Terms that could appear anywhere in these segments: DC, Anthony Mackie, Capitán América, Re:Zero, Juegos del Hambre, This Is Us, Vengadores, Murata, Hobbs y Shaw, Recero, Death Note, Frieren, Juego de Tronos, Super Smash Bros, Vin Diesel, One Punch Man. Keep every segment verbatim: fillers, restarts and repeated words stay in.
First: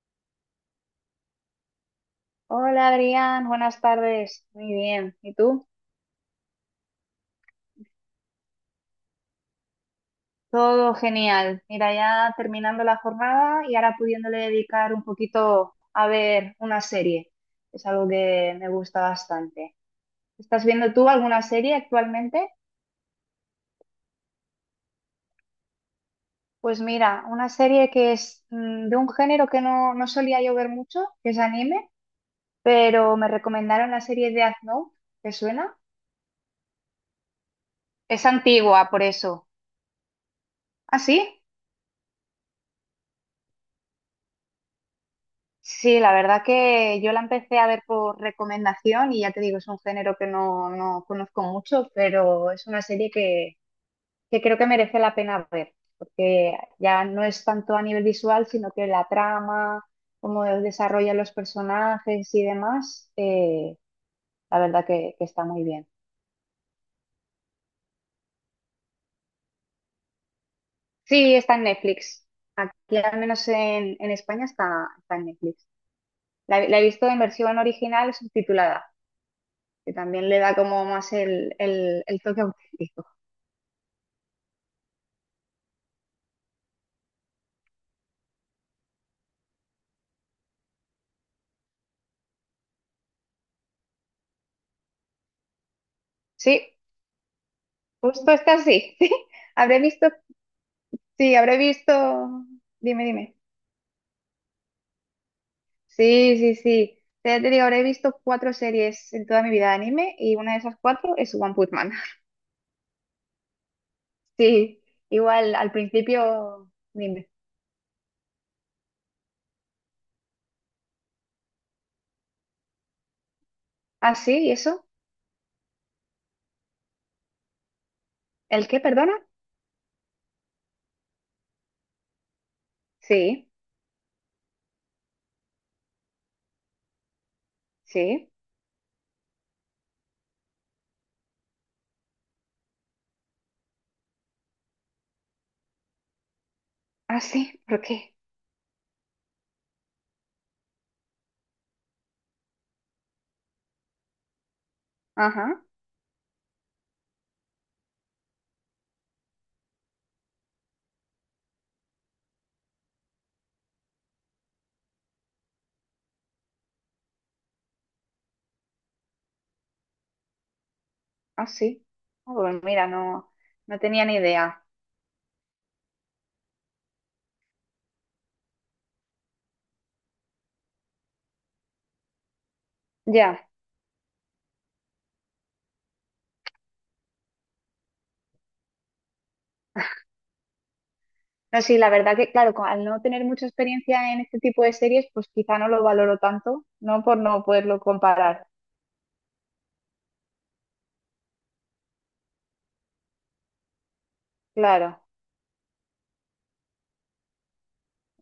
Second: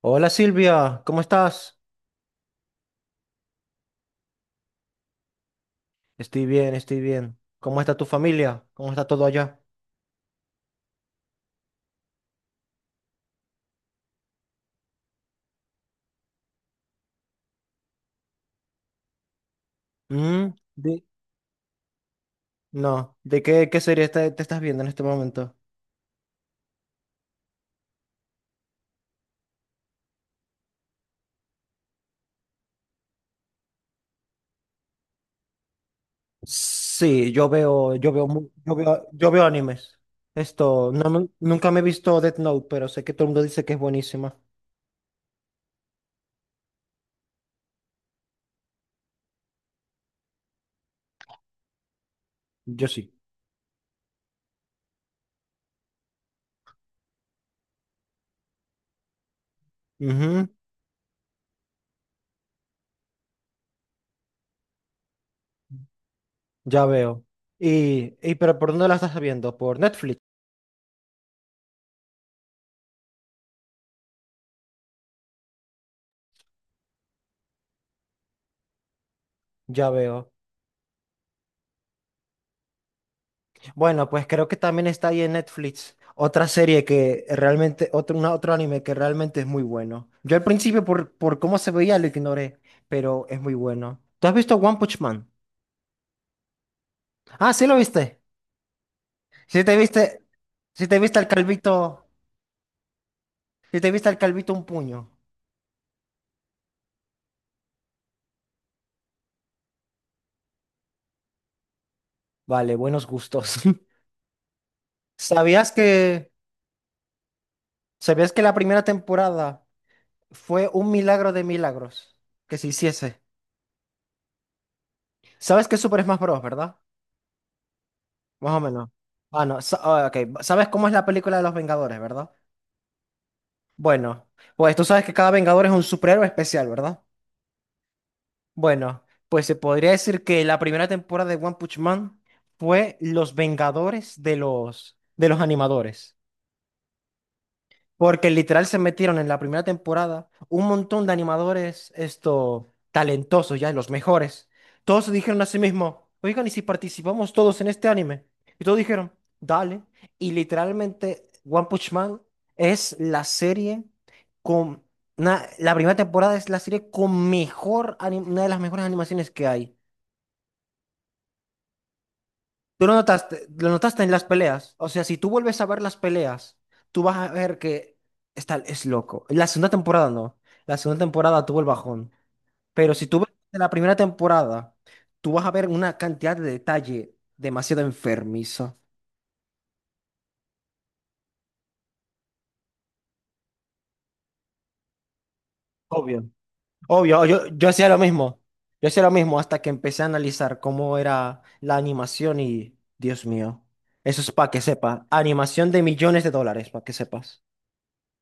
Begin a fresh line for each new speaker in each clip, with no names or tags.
Hola Silvia, ¿cómo estás?
Hola Adrián, buenas tardes. Muy bien. ¿Y tú?
Estoy bien, estoy bien. ¿Cómo está tu familia? ¿Cómo está todo allá?
Todo genial. Mira, ya terminando la jornada y ahora pudiéndole dedicar un poquito a ver una serie. Es algo que me gusta bastante.
Mm,
¿Estás viendo
de-
tú alguna serie actualmente?
No, ¿de qué, qué serie está- te estás viendo en este momento?
Pues mira, una serie que es mm, de un género que no, no solía yo ver mucho, que es anime, pero me recomendaron la serie de Death Note. ¿Te suena?
Sí, yo veo, yo veo,
Es
mu- yo
antigua, por
veo, yo veo
eso.
animes. Esto,
¿Ah,
no, nu-
sí?
nunca me he visto Death Note, pero sé que todo el mundo dice que es buenísima.
Sí, la verdad que yo la empecé a ver por recomendación y ya te digo, es un género que no, no conozco mucho, pero es una
Yo
serie
sí.
que, que creo que merece la pena ver, porque ya no es tanto a nivel visual, sino que la trama, cómo
Ujú,
desarrollan los personajes y demás, eh, la verdad que, que está muy bien.
ya veo. Y, y, pero ¿por dónde la estás viendo? ¿Por Netflix?
Sí, está en Netflix. Aquí, al menos en, en España, está, está en Netflix. La, la he visto en versión original subtitulada,
Ya
que también
veo.
le da como más el, el- el toque auténtico.
Bueno, pues creo que también está ahí en Netflix otra serie que realmente, otro, una- otro anime que realmente es muy bueno. Yo al principio por, por cómo se veía lo ignoré, pero es muy bueno. ¿Tú has visto One Punch Man?
Sí,
Ah, sí lo viste.
justo está así. Sí,
Sí te
habré visto,
viste, sí te viste al
sí, habré visto,
calvito,
dime, dime.
sí te viste al calvito un puño.
Sí, sí, sí. Ya te digo, habré visto cuatro series en toda mi vida de anime y una de esas cuatro es One Punch Man.
Vale, buenos gustos.
Sí, igual al
¿Sabías que,
principio, dime.
sabías que la primera temporada fue un milagro de milagros que se hiciese?
Ah, sí, ¿y eso?
¿Sabes qué es Super Smash Bros, verdad? Más o
¿El qué,
menos.
perdona?
Ah, no. Sa- ah, ok. ¿Sabes cómo es la película de los Vengadores, verdad?
Sí,
Bueno, pues tú sabes que cada Vengador es un superhéroe especial, ¿verdad?
sí.
Bueno, pues se podría decir que la primera temporada de One Punch Man fue los Vengadores de los, de los animadores.
Ah, sí, ¿por qué?
Porque literal se metieron en la primera temporada un montón de animadores, esto, talentosos ya, los mejores. Todos se dijeron a sí
Ajá,
mismos, oigan, ¿y si participamos todos en este anime? Y todos dijeron, dale. Y literalmente One Punch Man es la serie con... na- la primera temporada es la serie con mejor, ani- una de las mejores animaciones que hay.
ah, sí. Ah, pues
Tú
mira,
lo
no,
notaste, lo
no
notaste
tenía
en
ni
las
idea.
peleas. O sea, si tú vuelves a ver las peleas, tú vas a ver que está, es loco. La segunda temporada no. La segunda temporada tuvo el bajón. Pero si tú ves
Ya.
la primera temporada, tú vas a ver una cantidad de detalle demasiado enfermizo.
No, sí, la verdad que, claro, co- al no tener mucha experiencia en este tipo de series, pues quizá no lo valoro
Obvio.
tanto, ¿no? Por
Obvio,
no
yo, yo
poderlo
hacía lo mismo.
comparar.
Yo hacía lo mismo hasta que empecé a analizar cómo era la animación y, Dios mío, eso es para que
Claro,
sepas. Animación de millones de dólares, para que sepas.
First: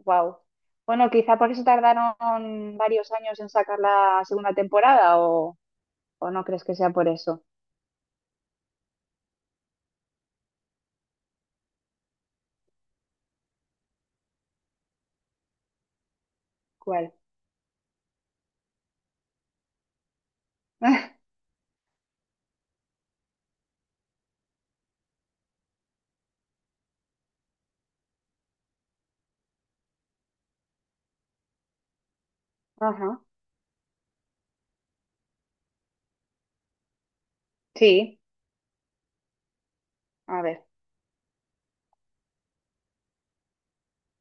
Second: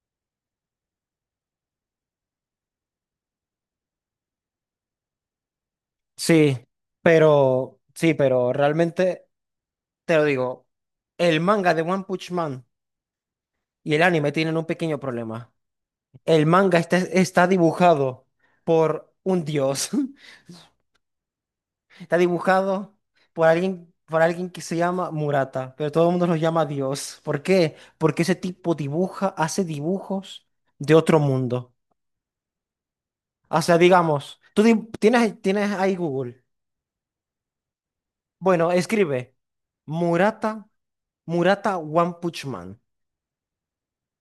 wow. Bueno, quizá por eso tardaron varios años en sacar la segunda temporada, o, o no
Sí,
crees que sea por eso.
pero sí, pero realmente te lo digo, el manga de One Punch Man y el anime tienen un pequeño problema. El manga está,
¿Cuál?
está dibujado por un dios, está dibujado por alguien, por alguien que se llama Murata, pero todo el mundo lo llama Dios. ¿Por qué? Porque ese tipo dibuja, hace dibujos de otro mundo.
Ajá.
O sea, digamos, tú di- tienes, tienes ahí Google.
Sí,
Bueno, escribe
a ver.
Murata, Murata One Punch Man.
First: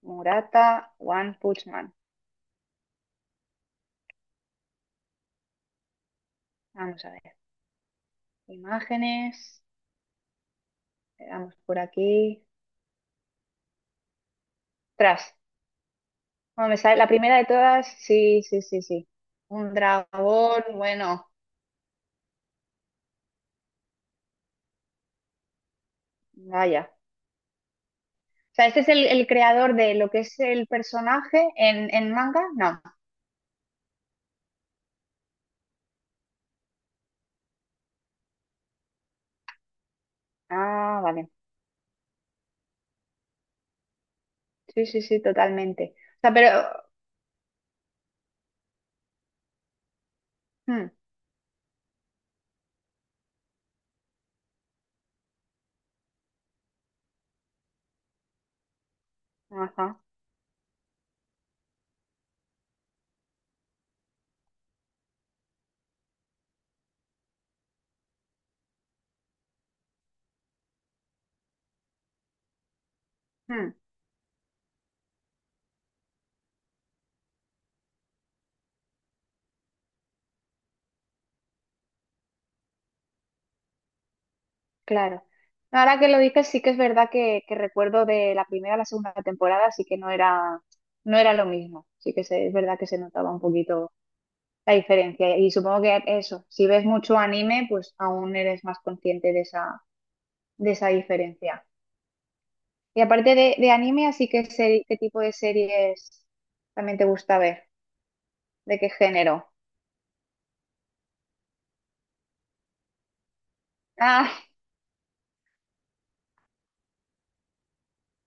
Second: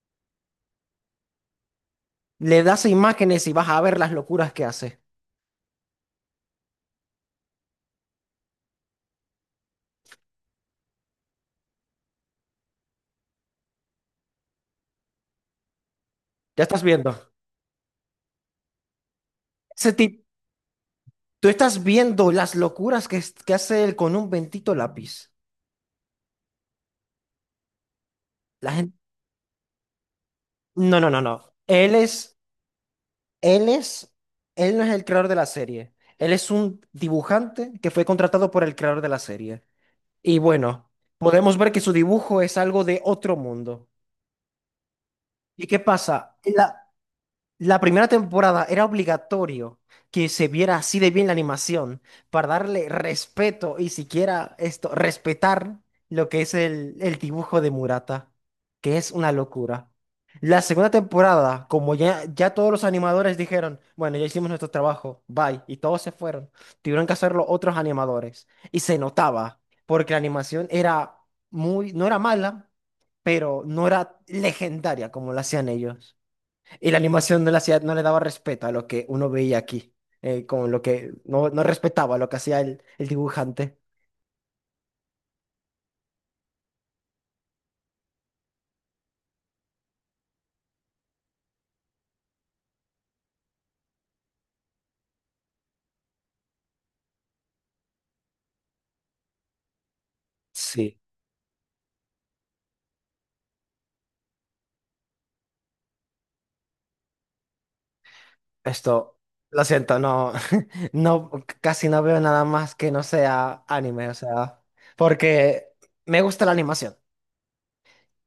Murata, One Punch Man.
Le das imágenes y vas a ver las locuras que hace.
Vamos a ver. Imágenes. Le damos por aquí. Tras.
Ya
Bueno, me
estás
sale la
viendo.
primera de todas. Sí, sí, sí, sí. Un
Ese tipo,
dragón, bueno.
tú estás viendo las locuras que, es- que hace él con un bendito lápiz.
Vaya. O sea,
La
este es
gente,
el, el creador de lo que es el
no, no, no, no.
personaje en,
Él
en
es,
manga. No.
él es, él no es el creador de la serie. Él es un dibujante que fue contratado por el creador de la serie. Y bueno,
Ah, vale.
podemos ver que su dibujo es algo de otro mundo.
Sí, sí, sí,
¿Y qué
totalmente. O sea,
pasa?
pero...
La primera temporada era obligatorio que se viera
hmm,
así de bien la animación para darle respeto y siquiera esto, respetar lo que es el, el dibujo de Murata, que es una locura.
ajá.
La segunda temporada, como ya, ya todos los animadores dijeron, bueno, ya hicimos nuestro trabajo, bye, y todos se fueron, tuvieron que hacerlo otros animadores. Y se notaba, porque la animación era muy, no era mala, pero
Hmm,
no era legendaria como la hacían ellos. Y la animación de la ciudad no le daba respeto a lo que uno veía aquí, eh, con lo que no, no respetaba lo que hacía el, el dibujante.
claro. No, ahora que lo dices, sí que es verdad que, que recuerdo de la primera a la segunda temporada, así que no era, no era lo mismo. Sí que se- es verdad que se notaba un poquito la diferencia. Y supongo que eso, si ves mucho anime, pues aún eres más consciente de esa, de esa
Sí,
diferencia. Y aparte de, de anime, así que seri- ¿qué tipo de series también te gusta ver? ¿De qué
esto,
género?
lo siento, no, no, c- casi no veo nada más que no sea anime, o
Ah,
sea, porque me gusta la animación.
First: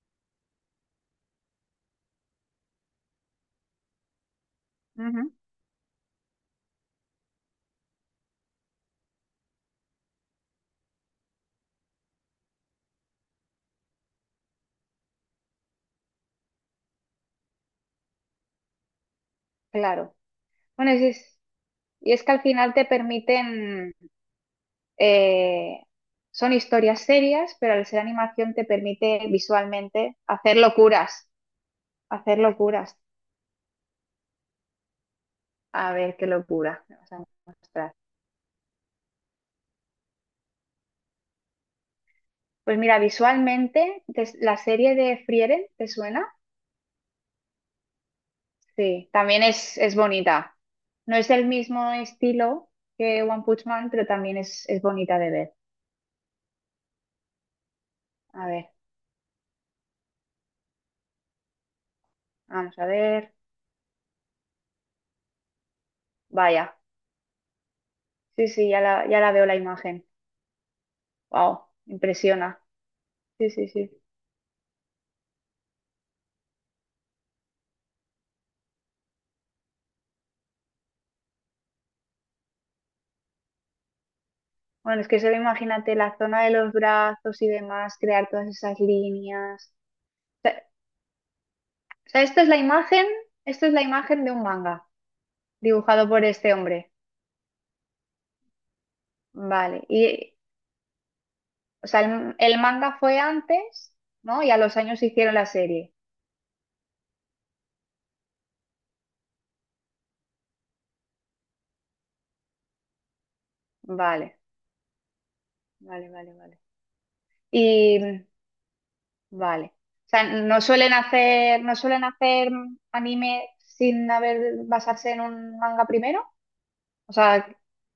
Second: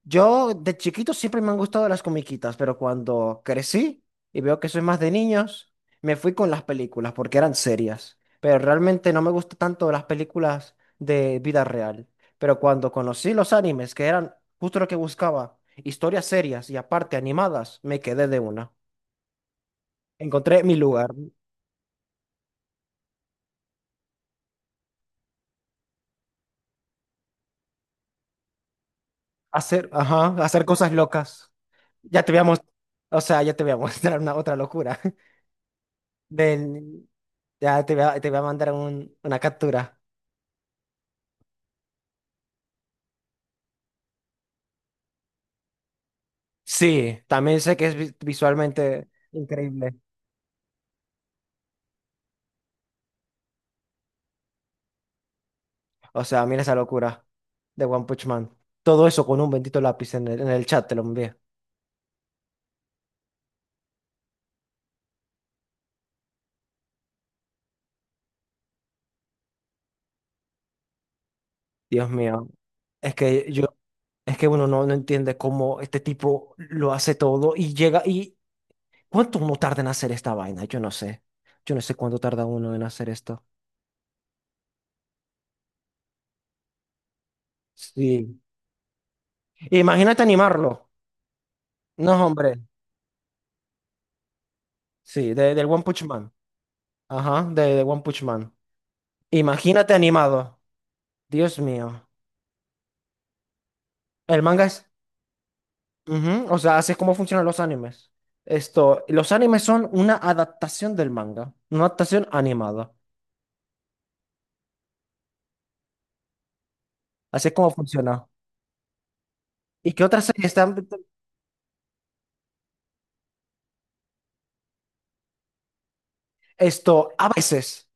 Yo de chiquito siempre me han gustado las comiquitas, pero cuando crecí y veo que soy más de
ujú,
niños, me fui con las películas porque eran serias. Pero realmente no me gustan tanto las películas de vida real. Pero cuando conocí los animes, que eran justo lo que buscaba, historias serias y aparte animadas, me quedé de una.
claro.
Encontré mi
Bueno,
lugar.
es- es- y es que al final te permiten, eh, son historias serias, pero al ser animación te permite
Hacer,
visualmente
ajá,
hacer
hacer cosas
locuras,
locas. Ya te
hacer
voy a mostrar,
locuras.
o sea, ya te voy a mostrar una otra locura.
A ver qué locura me
Del,
vas a
ya te
mostrar.
voy a, te voy a mandar un- una captura.
Pues mira, visualmente, te- la serie de Frieren, ¿te suena?
Sí, también sé que es vi- visualmente
Sí, también es,
increíble.
es bonita. No es el mismo estilo que One Punch Man, pero también es, es bonita de ver.
O sea, mira esa locura de One Punch
A
Man.
ver,
Todo eso con un bendito lápiz en el, en el chat te lo envié.
vamos a ver. Vaya. Sí, sí, ya la, ya la veo la imagen. Wow,
Dios mío.
impresiona.
Es
Sí,
que
sí,
yo,
sí.
es que uno no, no entiende cómo este tipo lo hace todo y llega y ¿cuánto uno tarda en hacer esta vaina? Yo no sé. Yo no sé cuánto tarda uno en hacer esto.
Bueno, es que solo imagínate la zona de los brazos y demás, crear
Sí.
todas esas líneas.
Imagínate
O sea,
animarlo.
o
No,
sea, esta es la
hombre.
imagen, esto es la imagen de un manga
Sí, de, del One Punch
dibujado por
Man.
este hombre.
Ajá, de, de One Punch Man.
Vale.
Imagínate
Y,
animado. Dios
o sea,
mío.
el, el manga fue antes,
El
¿no? Y a
manga
los
es.
años hicieron la serie.
Ujú, o sea, así es como funcionan los animes. Esto, los animes son una adaptación del manga, una adaptación animada.
Vale, vale, vale, vale.
Así es como
Y
funciona.
mm, vale.
¿Y qué
O sea,
otras series
no
están?
suelen hacer, no suelen hacer anime sin haber basarse en un manga primero.
Esto,
O
a
sea,
veces,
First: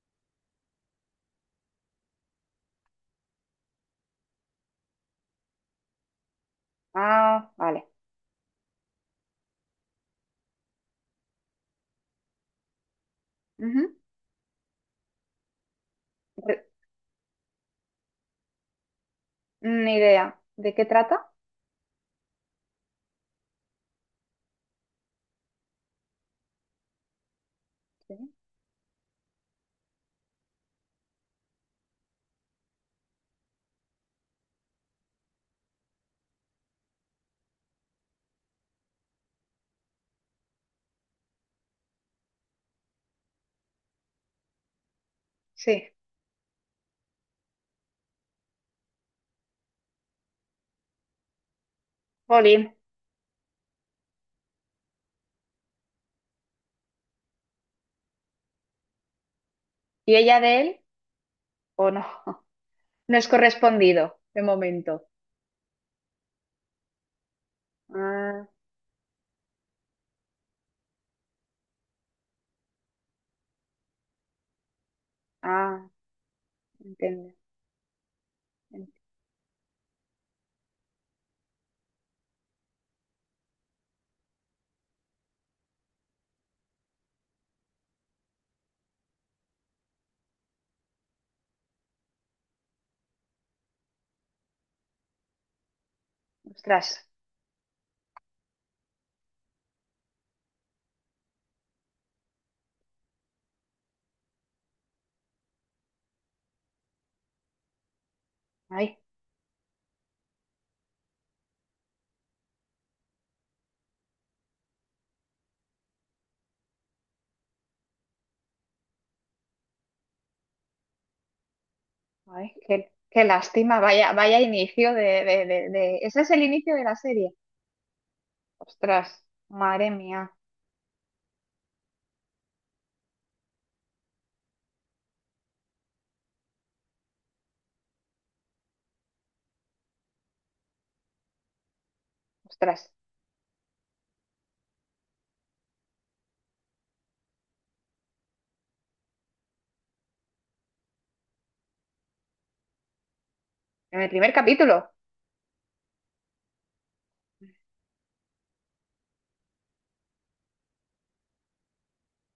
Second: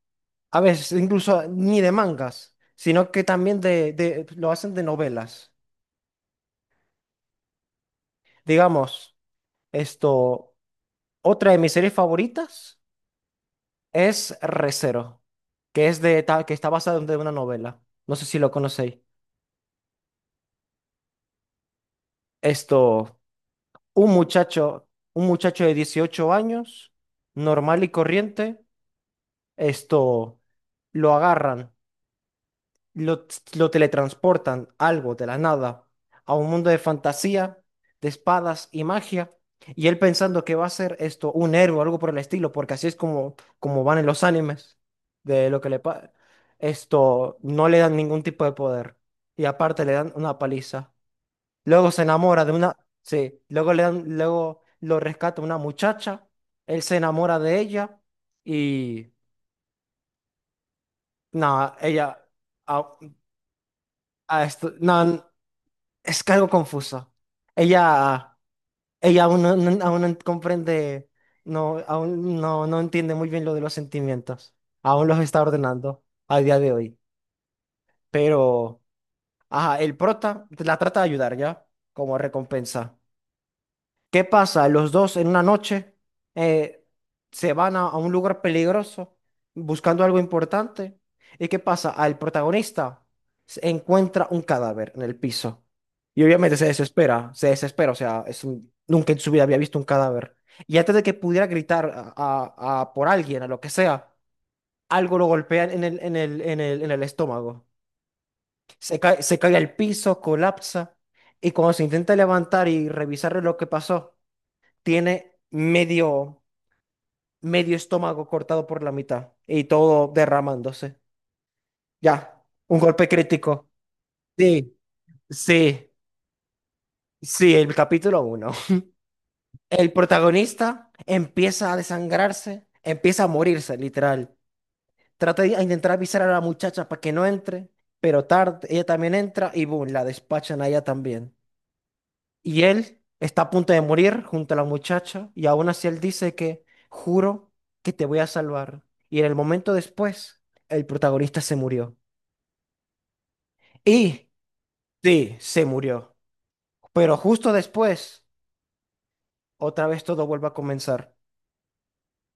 a veces, incluso ni de mangas, sino que también de, de- lo hacen de novelas.
ah, vale.
Digamos, esto, otra de mis series favoritas
Ujú.
es Re:Zero, que es de, ta- que
Re-
está basada en de una novela. No sé si lo conocéis.
Ni idea. ¿De qué trata?
Esto. Un muchacho, un muchacho de dieciocho años, normal y
Sí.
corriente, esto lo agarran, lo, lo teletransportan, algo de la nada, a un mundo de fantasía, de espadas y magia, y él pensando que va a ser esto un héroe o algo por el estilo, porque así es como, como van en los animes, de lo que le
Sí.
pasa. Esto no le dan ningún tipo de poder, y aparte le dan una paliza. Luego se enamora de
Jolín.
una, sí, luego le dan- luego lo rescata una muchacha, él se enamora de ella y
¿Y ella de él?
nada,
¿O no?
ella a-
No es correspondido de
a esto- nah,
momento.
n- es que algo confuso. Ella
Ah,
ella aún no, no- aún no comprende, no aún no no entiende muy bien lo de los sentimientos. Aún los está
ah,
ordenando a día de hoy,
entiendo.
pero
Ent-
ajá, el prota la trata de ayudar ya como recompensa. ¿Qué pasa? Los dos en una noche eh, se van a, a un lugar peligroso buscando algo importante. ¿Y qué pasa? Al protagonista se encuentra un cadáver en el piso. Y obviamente se
Ostras.
desespera, se desespera, o sea, es un- nunca en su vida había visto un cadáver. Y antes de que pudiera gritar a, a- a por alguien, a lo que sea, algo lo golpea en el, en el, en el, en el estómago. Se
Ay.
cae, se cae al piso, colapsa. Y cuando se intenta levantar y revisar lo que pasó, tiene medio, medio estómago cortado por la mitad y todo derramándose. Ya,
Ay,
un
qué,
golpe
qué
crítico.
lástima, vaya, vaya
Sí,
inicio de, de, de,
sí,
de- ese es el inicio de la serie.
sí, el capítulo uno.
Ostras,
El
madre mía,
protagonista empieza a desangrarse, empieza a morirse, literal. Trata de a intentar avisar a la muchacha para que no entre, pero tarde, ella también entra y boom, la despachan a ella también. Y
ostras,
él está a punto de morir junto a la muchacha y aún así él dice que juro que te voy a salvar. Y en el momento después, el protagonista se murió.
en el
Y
primer capítulo,
sí, se murió. Pero justo después, otra vez todo vuelve a comenzar.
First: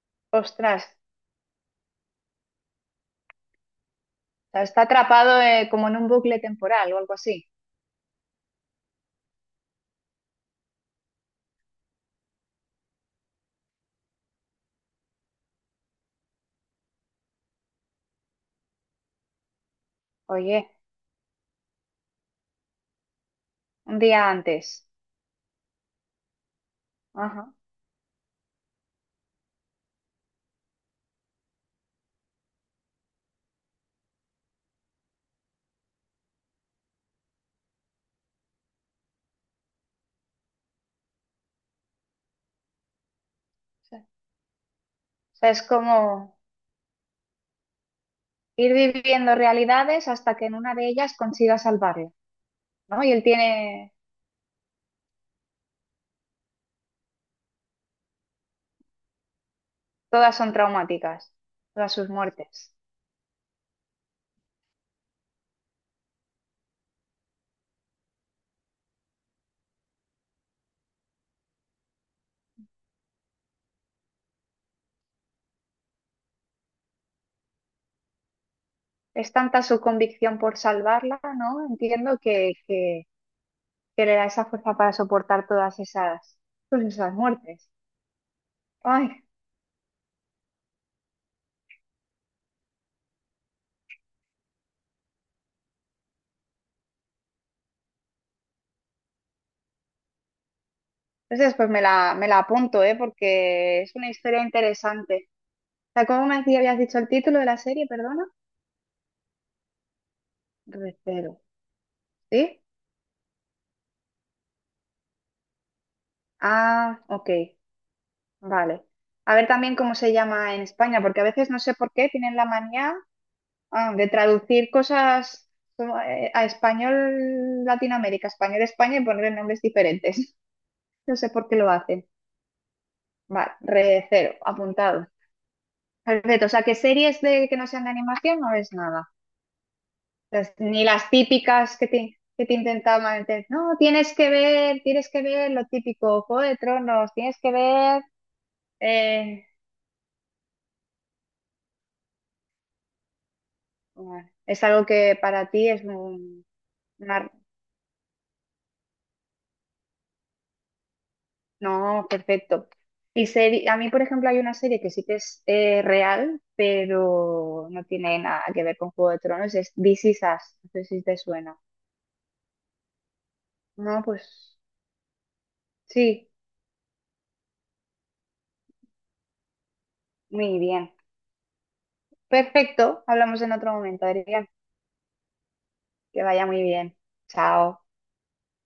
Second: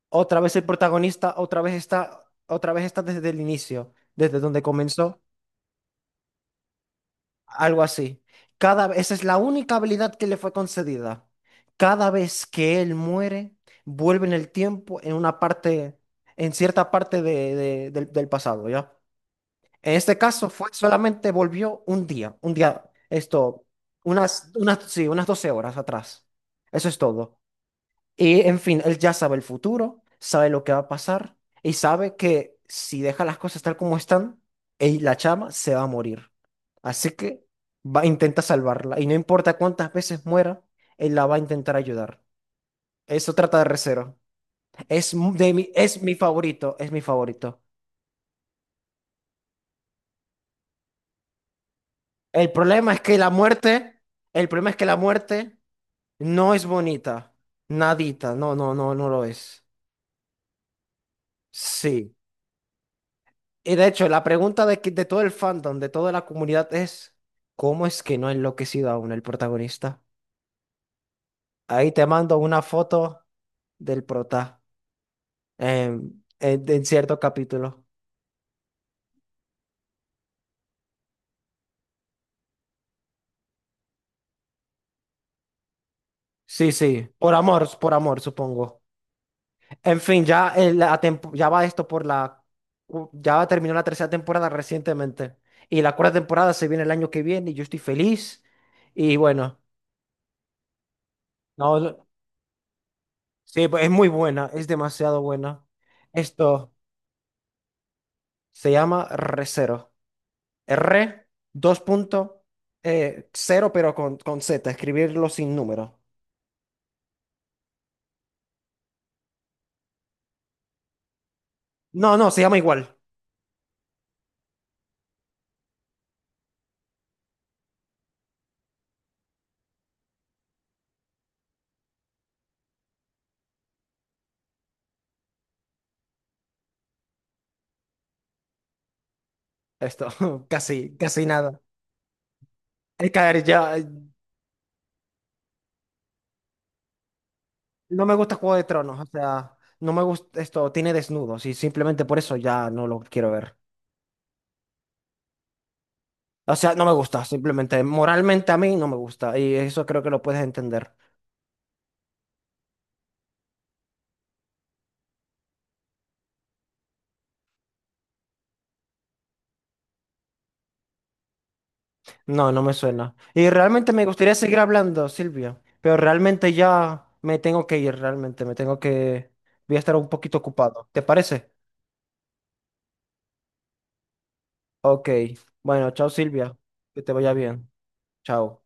Otra vez el
ostras,
protagonista, otra vez está, otra vez está desde el inicio, desde
o
donde
sea, está
comenzó.
atrapado eh, como en un bucle temporal o algo así.
Algo así. Cada, esa es la única habilidad que le fue concedida. Cada vez que él muere, vuelve en el tiempo en una parte, en cierta parte de- de- del, del pasado, ¿ya? En este caso fue
Oye,
solamente volvió un día, un día, esto,
un día
unas, unas,
antes.
sí, unas doce horas atrás. Eso es todo.
Ajá.
Y en fin, él ya sabe el futuro, sabe lo que va a pasar y sabe que si deja las cosas tal como están, él, la chama se va a morir. Así que va, intenta salvarla y no importa cuántas veces muera, él la va a intentar ayudar. Eso trata de
O sea,
Re:Zero. Es, mu-
o sea,
de
es
mi, es mi
como
favorito, es mi favorito.
ir viviendo realidades hasta que en una de ellas consiga salvarlo,
El problema es
¿no? Y
que
él
la
tiene,
muerte, el problema es que la muerte no es bonita. Nadita, no, no, no, no lo es.
todas son traumáticas, todas sus
Sí.
muertes.
Y de hecho, la pregunta de, que- de todo el fandom, de toda la comunidad es, ¿cómo es que no ha enloquecido aún el protagonista? Ahí te mando una foto del prota em, en, en cierto capítulo.
Es tanta su convicción por salvarla, ¿no? Entiendo que, que que le da esa fuerza para soportar todas esas,
Sí,
pues
sí,
esas
por amor,
muertes.
por amor, supongo.
Ay,
En fin, ya, el- la tempo- ya va esto por la. u- Ya terminó la tercera temporada recientemente. Y la cuarta temporada se viene el año que viene y yo estoy feliz. Y bueno,
entonces pues
no,
me
no-
la, me la apunto, ¿eh?
sí,
Porque
pues, es
es
muy
una historia
buena, es demasiado
interesante.
buena.
O sea, ¿cómo me decía-
Esto...
habías dicho el título de la serie, perdona?
Se llama Re:Zero. R,
Recero,
dos punto,
¿sí?
eh, cero, pero con, con Z, escribirlo sin número.
Ah, ok, vale. A ver también cómo se llama en España, porque a veces no sé por qué
No, no,
tienen
se
la
llama igual.
manía ah, de traducir cosas como, eh, a español Latinoamérica, español España y ponerle nombres diferentes. No sé por qué lo hacen. Vale, recero, apuntado. Perfecto, o sea, que series de que no sean de animación no ves nada.
Esto,
Las- ni
casi,
las
casi nada.
típicas que te, que te
Es
intentaban
caer
meter.
ya.
No, tienes que ver, tienes que ver lo típico, Juego de Tronos, tienes que ver.
No me gusta Juego de Tronos, o
Eh,
sea, no me gusta esto, tiene desnudos y simplemente por eso ya no lo quiero ver.
bueno, es algo que para ti es un-
O sea, no me gusta,
una-
simplemente moralmente a mí no me gusta y eso creo que lo puedes entender.
No, perfecto. Y seri- a mí, por ejemplo, hay una serie que sí que es eh, real, pero no tiene nada que ver con Juego de Tronos, es This Is Us. No sé si te suena.
No, no me suena. Y realmente
No,
me gustaría
pues
seguir hablando, Silvia, pero
sí,
realmente ya me tengo que ir, realmente me tengo que. Voy a estar un poquito
muy
ocupado.
bien.
¿Te parece?
Perfecto, hablamos en otro momento, Adrián.
Ok. Bueno, chao,
Que vaya
Silvia.
muy bien.
Que te vaya bien.
Chao.
Chao.